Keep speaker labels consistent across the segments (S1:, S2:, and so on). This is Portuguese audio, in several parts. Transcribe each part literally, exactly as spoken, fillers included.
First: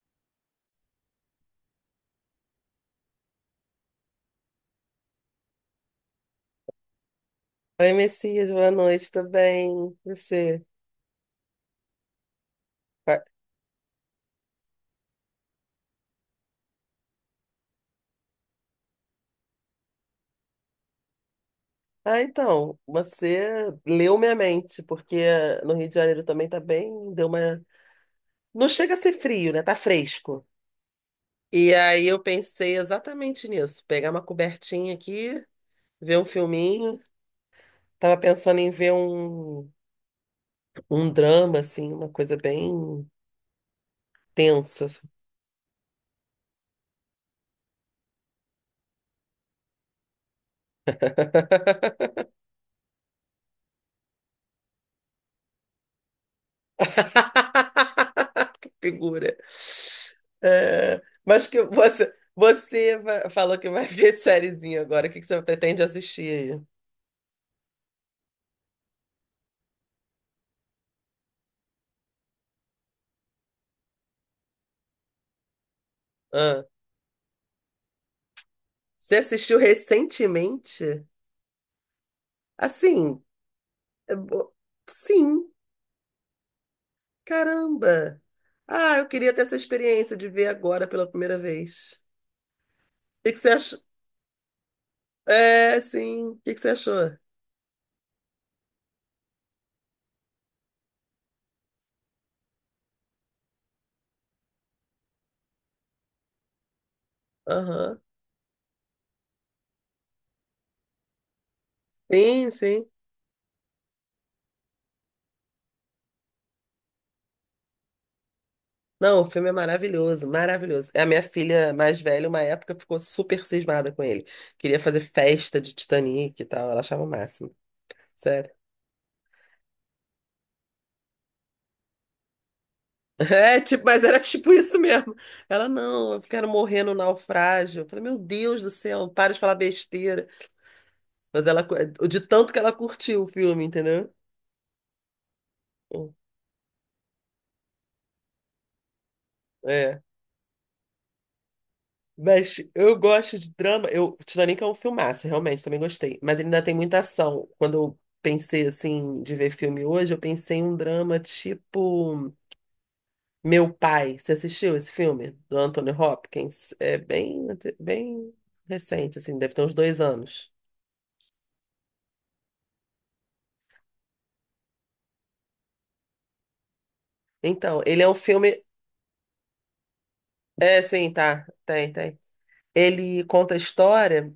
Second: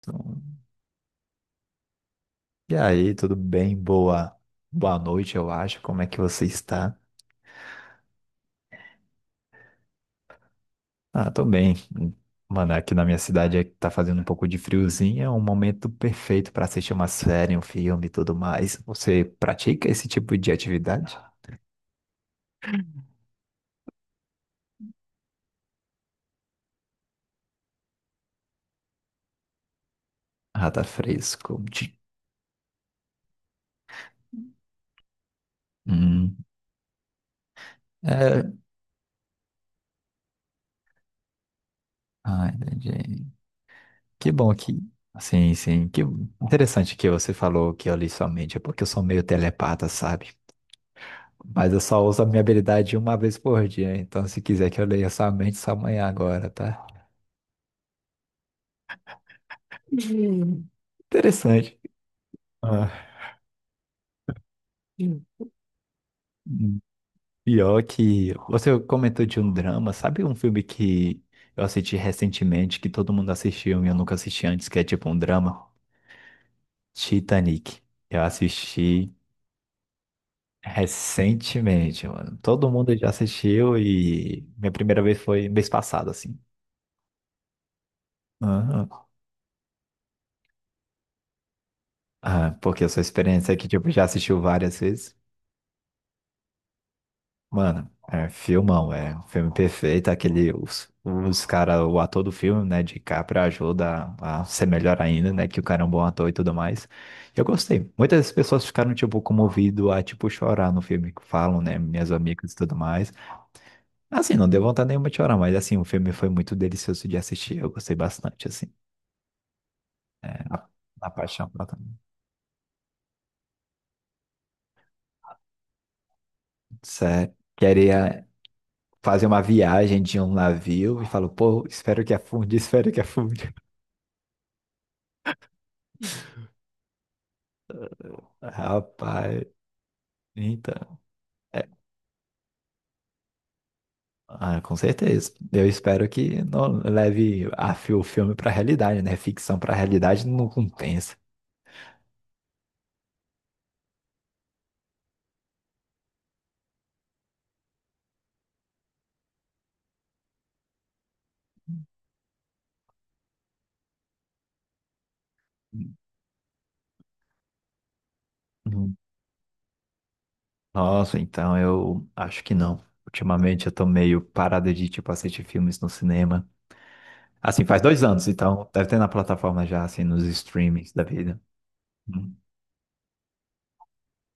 S1: Então, e aí, tudo bem? Boa, boa noite, eu acho. Como é que você está?
S2: Oi, Messias, boa noite, tudo bem? Você?
S1: Ah, tô bem. Mano, aqui na minha cidade é que tá fazendo um pouco de friozinho, é um momento perfeito para assistir uma série, um filme e tudo mais. Você pratica esse tipo de atividade?
S2: Ah, então, você leu minha mente, porque no Rio de Janeiro também tá bem, deu uma... Não chega a ser frio, né? Tá fresco.
S1: Ah, tá fresco.
S2: E
S1: Tch.
S2: aí eu pensei exatamente nisso, pegar uma cobertinha aqui, ver um
S1: Hum,
S2: filminho. Tava
S1: é...
S2: pensando em ver um, um drama, assim, uma coisa
S1: Ah,
S2: bem
S1: entendi. Que bom que...
S2: tensa. Assim.
S1: Sim, sim. Que interessante que você falou que eu li sua mente, é porque eu sou meio telepata, sabe? Mas eu só uso a minha habilidade uma vez por dia, então se quiser que eu leia sua mente, só amanhã agora, tá?
S2: Figura.
S1: Hum.
S2: Ah, mas que
S1: Interessante.
S2: você,
S1: Ah,
S2: você va- falou que vai ver sériezinha agora. O que
S1: Hum.
S2: que você pretende assistir aí?
S1: hum, Pior que você comentou de um drama, sabe um filme que eu assisti recentemente, que todo mundo assistiu e eu nunca assisti antes, que é tipo um drama?
S2: Ah,
S1: Titanic. Eu assisti
S2: você assistiu recentemente?
S1: recentemente, mano. Todo mundo já
S2: Assim,
S1: assistiu
S2: é
S1: e
S2: bo-
S1: minha primeira vez
S2: sim,
S1: foi mês passado, assim.
S2: caramba. Ah,
S1: Aham.
S2: eu queria ter essa experiência de ver agora pela primeira vez.
S1: Ah, porque a sua
S2: O que que você
S1: experiência é que,
S2: achou?
S1: tipo, já assistiu várias vezes.
S2: É, sim. O que que você achou?
S1: Mano, é filmão, é um filme perfeito. Aquele, os, os cara, o ator do filme, né, de Capra ajuda a ser melhor ainda, né, que o cara é um bom ator e tudo mais. Eu gostei.
S2: Aham.
S1: Muitas pessoas ficaram, tipo, comovido a, tipo, chorar no filme, que falam, né, minhas
S2: Sim,
S1: amigas e tudo
S2: sim.
S1: mais. Assim, não deu vontade nenhuma de chorar, mas, assim, o filme foi muito delicioso de assistir. Eu gostei bastante, assim,
S2: Não, o filme é maravilhoso,
S1: a,
S2: maravilhoso. A
S1: a
S2: minha
S1: paixão, pra
S2: filha
S1: também.
S2: mais velha, uma época, ficou super cismada com ele. Queria fazer festa de Titanic e tal, ela achava o
S1: Sério.
S2: máximo.
S1: Queria
S2: Sério.
S1: fazer uma viagem de um navio e falo, pô, espero que afunde, espero que afunde.
S2: É, tipo, mas era tipo isso mesmo. Ela, não, eu quero morrer no naufrágio. Eu falei, meu Deus do céu, para de
S1: Rapaz.
S2: falar besteira.
S1: Então,
S2: Mas ela,
S1: é-
S2: cu- de tanto que ela curtiu o filme, entendeu?
S1: ah, com certeza. Eu espero que não leve a, fi- o filme para a realidade, né? Ficção para a
S2: É.
S1: realidade não compensa.
S2: Mas eu gosto de drama. Eu, Titanic é um filmaço, realmente, também gostei. Mas ele ainda tem muita ação. Quando eu pensei, assim, de ver filme hoje, eu pensei em um drama tipo Meu Pai. Você assistiu esse filme? Do Anthony Hopkins? É bem, bem
S1: Hum.
S2: recente, assim, deve ter uns dois anos.
S1: Nossa, então eu acho que não. Ultimamente eu tô meio parado de, tipo, assistir filmes no cinema. Assim, faz
S2: Então,
S1: dois
S2: ele é um
S1: anos,
S2: filme.
S1: então deve ter na plataforma já, assim, nos
S2: É,
S1: streamings da
S2: sim,
S1: vida.
S2: tá. Tem, tem.
S1: Hum,
S2: Ele conta a história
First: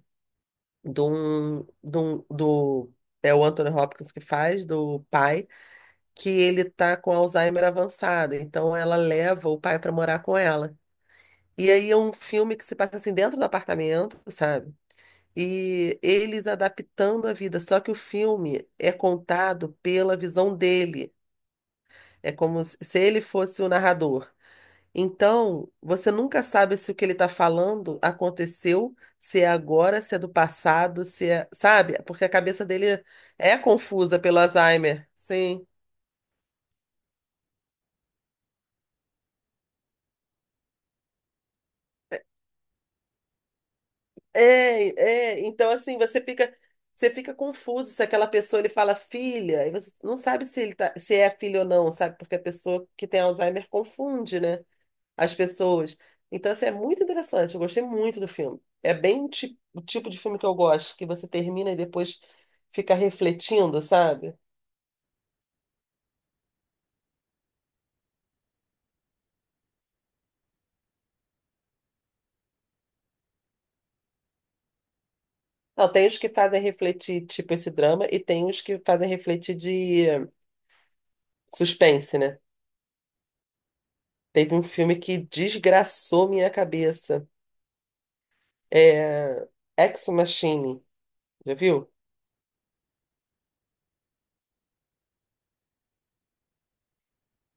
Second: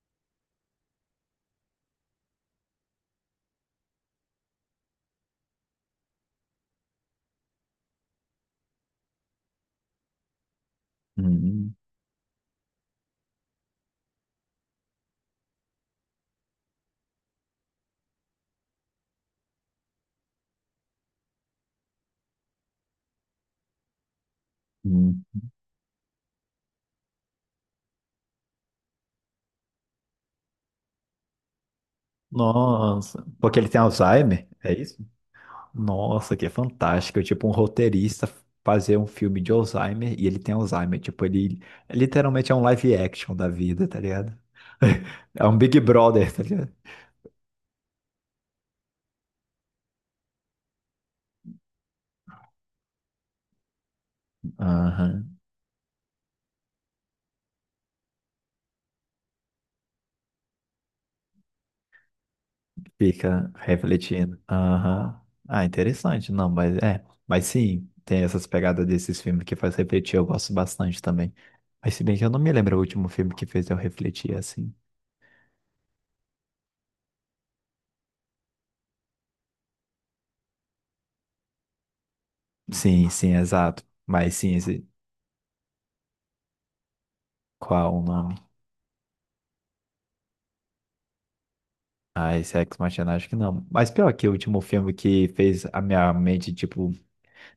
S2: de um, de um- do. É o Anthony Hopkins que faz, do pai que ele tá com Alzheimer avançado, então ela leva o pai para morar com ela. E
S1: hum,
S2: aí é um filme que se passa assim dentro do apartamento, sabe? E eles adaptando a vida, só que o filme é contado pela visão dele. É como se se ele fosse o narrador.
S1: hum. hum.
S2: Então, você nunca sabe se o que ele está falando aconteceu, se é agora, se é do passado, se é, sabe? Porque a cabeça dele
S1: Nossa,
S2: é
S1: porque ele tem
S2: confusa pelo
S1: Alzheimer, é isso?
S2: Alzheimer. Sim.
S1: Nossa, que é fantástico. É. Tipo, um roteirista fazer um filme de Alzheimer e ele tem Alzheimer. Tipo, ele literalmente é um live action da vida, tá ligado?
S2: É, é,
S1: É um
S2: então
S1: Big
S2: assim, você
S1: Brother, tá
S2: fica,
S1: ligado?
S2: você fica confuso se aquela pessoa ele fala filha, e você não sabe se ele tá, se é filho ou não, sabe? Porque a pessoa que tem Alzheimer confunde, né? As
S1: Aham.
S2: pessoas. Então, assim, é muito interessante, eu gostei muito do filme. É bem o ti- o tipo de filme que eu gosto, que você termina e depois fica
S1: Fica
S2: refletindo, sabe?
S1: refletindo. Aham. Ah, interessante. Não, mas é. Mas sim, tem essas pegadas desses filmes que faz refletir. Eu gosto bastante também. Mas se bem que eu não me lembro o último filme que fez eu refletir assim.
S2: Não, tem os que fazem refletir, tipo esse drama, e tem os que fazem refletir de suspense, né?
S1: Sim, sim, exato. Mas sim,
S2: Teve um
S1: esse...
S2: filme que desgraçou minha cabeça.
S1: Qual o nome?
S2: É... Ex Machine. Já viu?
S1: Ah, esse Ex Machina acho que não. Mas pior que o último filme que fez a minha mente, tipo,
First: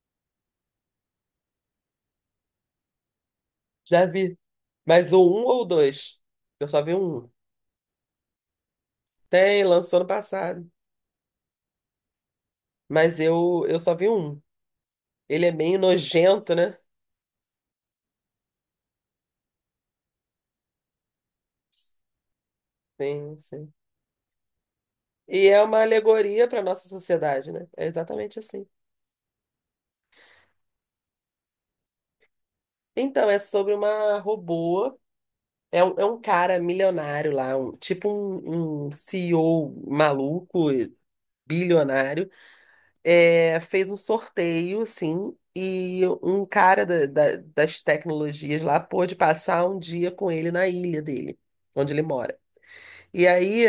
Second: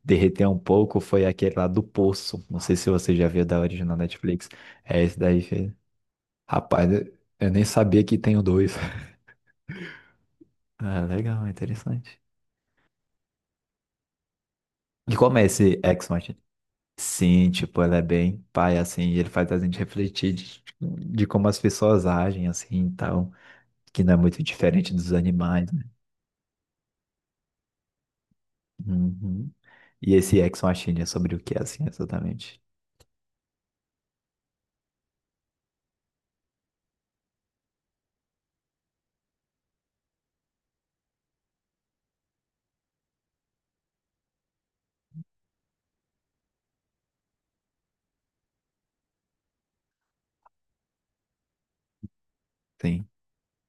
S1: derreter um pouco foi aquele lá do Poço. Não sei se você já viu da original
S2: Já vi.
S1: Netflix. É
S2: Mas
S1: esse
S2: ou
S1: daí.
S2: um ou
S1: Fez.
S2: dois. Eu só
S1: Rapaz,
S2: vi
S1: eu
S2: um.
S1: eu nem sabia que tem o dois.
S2: Tem, lançou ano passado.
S1: Ah, legal, interessante.
S2: Mas eu, eu só vi um.
S1: E como é
S2: Ele é meio
S1: esse Ex Machina?
S2: nojento, né?
S1: Sim, tipo, ela é bem pai, assim, e ele faz a gente refletir de, de como as pessoas agem, assim, e tal.
S2: Sim, sim.
S1: Que não é muito diferente dos
S2: E é
S1: animais,
S2: uma
S1: né?
S2: alegoria para nossa sociedade, né? É exatamente assim.
S1: Uhum. E esse Ex Machina é sobre o que, assim, exatamente?
S2: Então, é sobre uma robô. É um, é um cara milionário lá, um- tipo um, um CEO maluco, bilionário é, fez um sorteio, assim, e um cara da- da- das tecnologias lá pôde passar um dia com ele na ilha dele, onde ele mora.
S1: Sim.
S2: E aí,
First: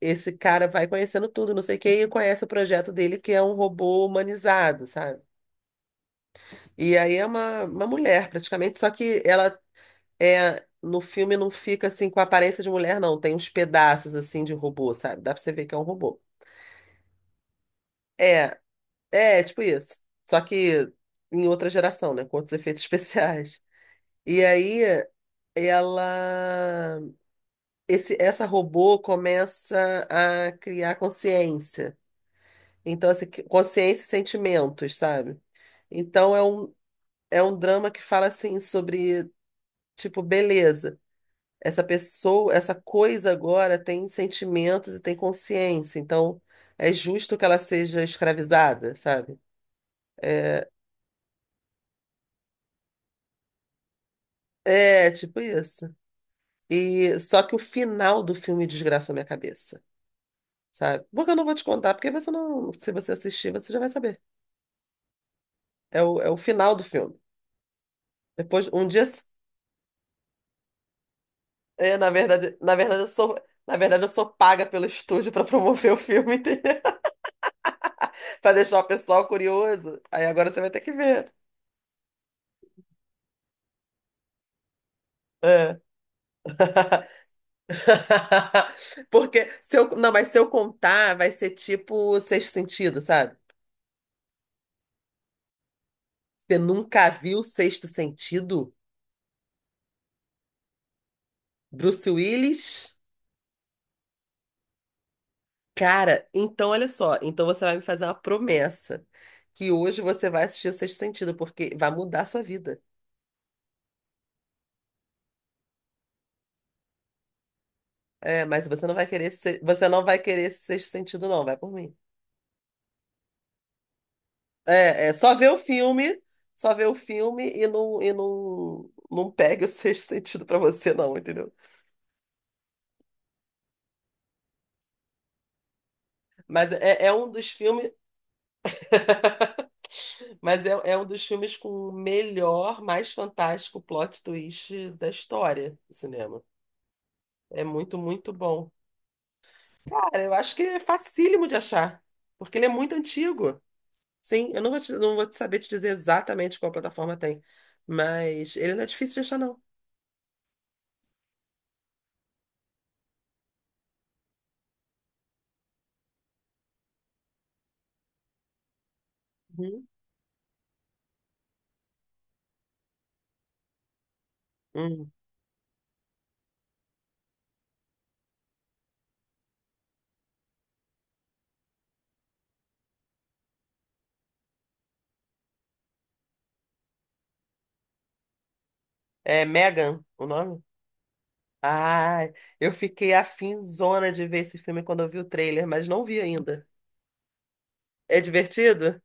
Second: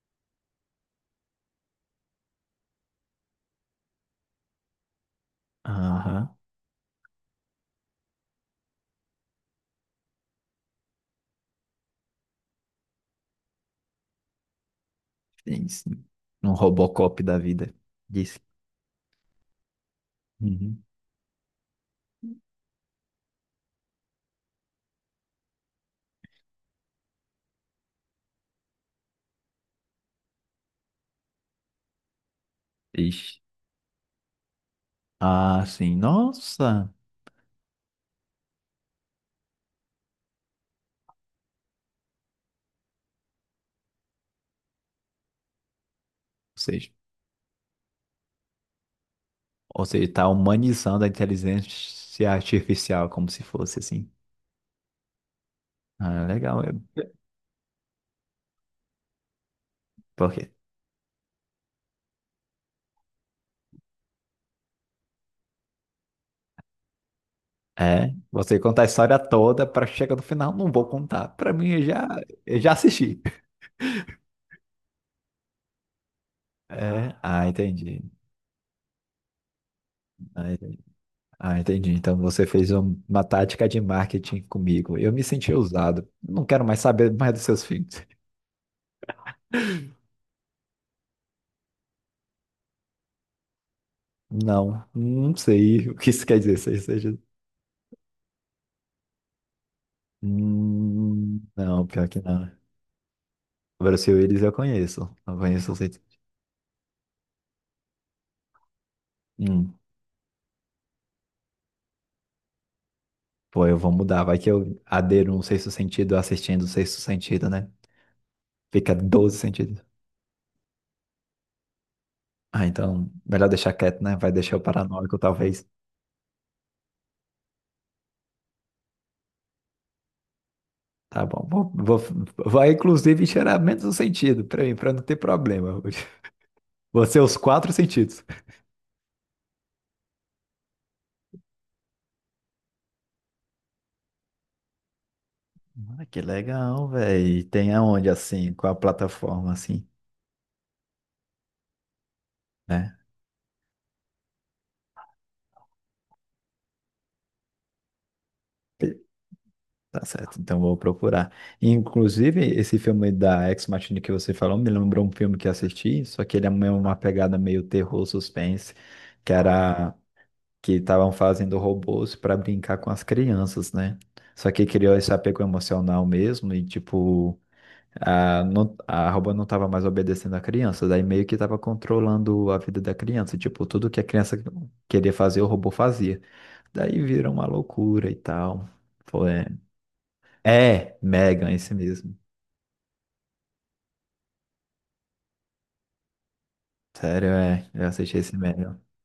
S2: esse cara vai conhecendo tudo, não sei o quê, e conhece o projeto dele, que é um robô humanizado, sabe?
S1: Aham,
S2: E aí é uma, uma mulher, praticamente, só que ela é. No filme não fica assim com a aparência de mulher, não. Tem uns pedaços assim de robô, sabe? Dá pra você ver
S1: sim,
S2: que é um
S1: sim.
S2: robô.
S1: Um Robocop da vida. Disse.
S2: É, É, tipo isso. Só
S1: Uhum.
S2: que em outra geração, né? Com outros efeitos especiais. E aí ela. Esse, essa robô começa a criar consciência. Então, assim,
S1: Ixi.
S2: que- consciência e sentimentos, sabe?
S1: Ah, sim.
S2: Então é um,
S1: Nossa.
S2: é um drama que fala assim sobre, tipo, beleza. Essa pessoa, essa coisa agora tem sentimentos e tem consciência. Então
S1: Ou
S2: é
S1: seja,
S2: justo que ela seja escravizada, sabe?
S1: ou seja, tá
S2: É,
S1: humanizando a inteligência artificial como se fosse assim.
S2: é tipo isso.
S1: Ah, legal. É...
S2: E só que o final do filme desgraça a minha cabeça,
S1: Por quê?
S2: sabe? Porque eu não vou te contar, porque você não, se você assistir, você já vai saber. É o, é o final do filme.
S1: É, você
S2: Depois,
S1: conta a
S2: um dia,
S1: história toda para chegar no final, não vou contar. Para mim, eu
S2: é,
S1: já,
S2: na verdade,
S1: eu já
S2: na verdade eu
S1: assisti.
S2: sou, na verdade eu sou paga pelo estúdio para promover o filme, entendeu?
S1: É, ah, entendi.
S2: Para deixar o pessoal curioso. Aí agora
S1: Ah,
S2: você vai ter
S1: entendi.
S2: que ver.
S1: Ah, entendi. Então você fez um- uma tática de marketing comigo. Eu me senti
S2: É.
S1: usado. Não quero mais saber mais dos seus filhos.
S2: Porque se eu, não, mas se eu contar, vai ser tipo o Sexto Sentido, sabe?
S1: Não, não sei o que isso quer dizer.
S2: Você
S1: Seja,
S2: nunca
S1: seja...
S2: viu o Sexto Sentido?
S1: Hum, não,
S2: Bruce
S1: pior que não.
S2: Willis?
S1: Brasil, eles eu conheço. Eu conheço o sentido.
S2: Cara, então olha só, então você vai me fazer uma promessa que
S1: Hum,
S2: hoje você vai assistir o Sexto Sentido, porque vai mudar a sua vida.
S1: pô, eu vou mudar. Vai que eu adero um sexto sentido assistindo o sexto sentido, né?
S2: É, mas você
S1: Fica
S2: não vai querer
S1: doze
S2: esse, se-
S1: sentidos.
S2: você não vai querer esse Sexto Sentido, não, vai por mim.
S1: Ah, então, melhor deixar quieto, né? Vai deixar o
S2: É, é
S1: paranoico,
S2: só ver o
S1: talvez.
S2: filme, só ver o filme e não, e não, não pegue o Sexto Sentido pra você, não,
S1: Tá bom.
S2: entendeu?
S1: Vou, vou- vai, inclusive, cheirar menos um sentido pra mim, pra não ter problema.
S2: Mas
S1: Vou
S2: é, é
S1: ser
S2: um
S1: os
S2: dos
S1: quatro
S2: filmes.
S1: sentidos.
S2: Mas é, é um dos filmes com o melhor, mais fantástico plot twist da história do
S1: Ah, que
S2: cinema.
S1: legal, velho.
S2: É
S1: Tem
S2: muito,
S1: aonde,
S2: muito
S1: assim, com
S2: bom.
S1: a plataforma, assim,
S2: Cara, eu acho que é facílimo de achar, porque ele é muito
S1: né?
S2: antigo. Sim, eu não vou te- não vou te saber te dizer exatamente qual plataforma tem, mas ele não é difícil de achar, não.
S1: Tá certo, então vou procurar. Inclusive, esse filme da Ex Machina que você falou me lembrou um filme que assisti, só que ele é meio uma pegada meio terror, suspense, que
S2: Uhum.
S1: era que estavam fazendo robôs para brincar com as crianças, né? Só que criou esse
S2: Hum.
S1: apego emocional mesmo e tipo, a, não, a robô não estava mais obedecendo a criança, daí meio que estava controlando a vida da criança, tipo, tudo que a criança queria fazer, o robô fazia. Daí vira uma loucura e tal. Foi.
S2: É Megan, o nome?
S1: É, Megan, esse mesmo.
S2: Ah, eu fiquei afinzona de ver esse filme quando eu vi o trailer, mas não vi ainda.
S1: Sério, é. Eu assisti
S2: É
S1: esse Megan.
S2: divertido?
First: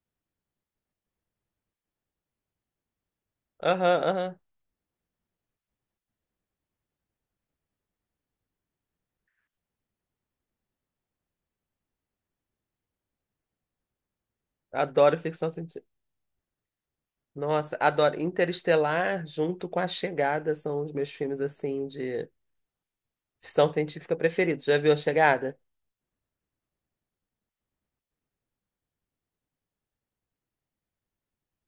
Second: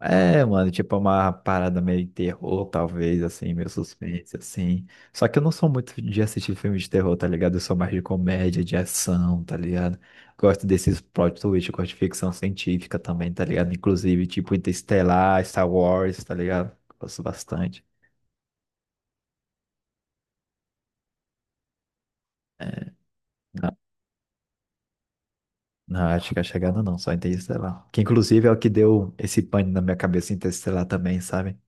S1: É, mano, tipo uma parada meio terror, talvez, assim, meio
S2: Aham,
S1: suspense,
S2: aham.
S1: assim. Só que eu não sou muito de assistir filme de terror, tá ligado? Eu sou mais de comédia, de ação, tá ligado? Gosto desses plot twist, gosto de ficção científica também, tá ligado? Inclusive, tipo
S2: Adoro
S1: Interestelar,
S2: ficção
S1: Star
S2: científica.
S1: Wars, tá ligado? Gosto
S2: Nossa,
S1: bastante.
S2: adoro. Interestelar junto com A Chegada são os meus filmes, assim, de
S1: É,
S2: ficção
S1: não,
S2: científica preferidos. Já viu A Chegada?
S1: não, acho que a chegada não, só Interestelar. Que inclusive é o que deu esse pane na minha cabeça Interestelar também, sabe?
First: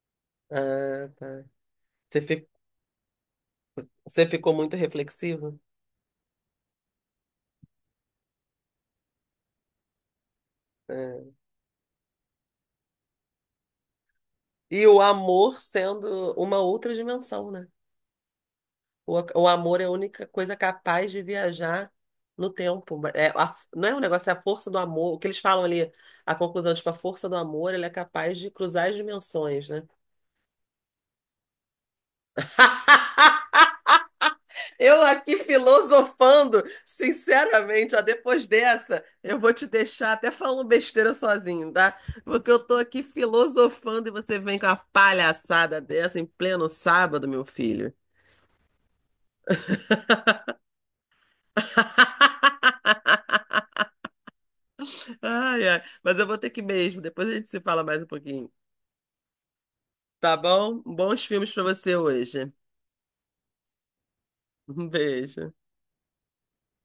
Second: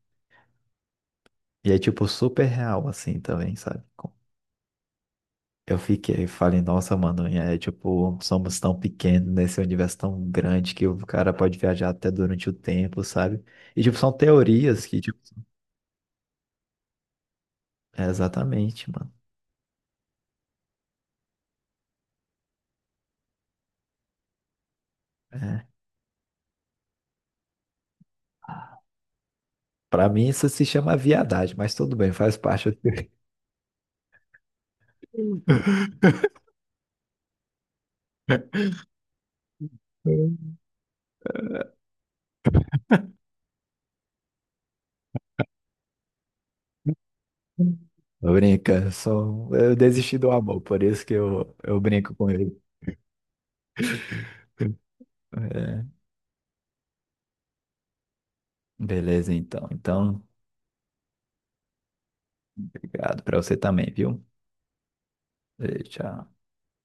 S2: Ah, tá.
S1: E é, tipo,
S2: Você
S1: super
S2: fi-
S1: real, assim, também, sabe? Com-
S2: Você ficou muito reflexivo?
S1: Eu fiquei, falei, nossa, mano, e é, tipo, somos tão pequenos nesse universo tão grande que o cara
S2: É.
S1: pode viajar até durante o tempo, sabe? E, tipo, são teorias
S2: E
S1: que,
S2: o
S1: tipo,
S2: amor sendo uma outra dimensão, né?
S1: é exatamente, mano.
S2: O, a- o amor é a única coisa capaz de viajar no tempo. É, a f- não é um negócio, é a força do amor. O que eles falam
S1: É.
S2: ali, a conclusão, tipo, a força do amor, ele é capaz de cruzar as dimensões, né?
S1: Pra mim, isso se chama viadagem, mas tudo bem, faz parte.
S2: Eu aqui
S1: Eu
S2: filosofando, sinceramente, ó, depois dessa, eu vou te deixar até falando besteira sozinho, tá? Porque eu tô aqui filosofando e você vem com uma palhaçada dessa em pleno sábado, meu filho.
S1: eu brinco, sou... eu desisti do amor, por isso que eu, eu brinco com ele.
S2: Ai, ai.
S1: É.
S2: Mas eu vou ter que ir mesmo, depois a gente se fala mais um pouquinho.
S1: Beleza, então. Então,
S2: Tá bom? Bons filmes pra você hoje.
S1: obrigado pra você também, viu?
S2: Um beijo.
S1: E tchau.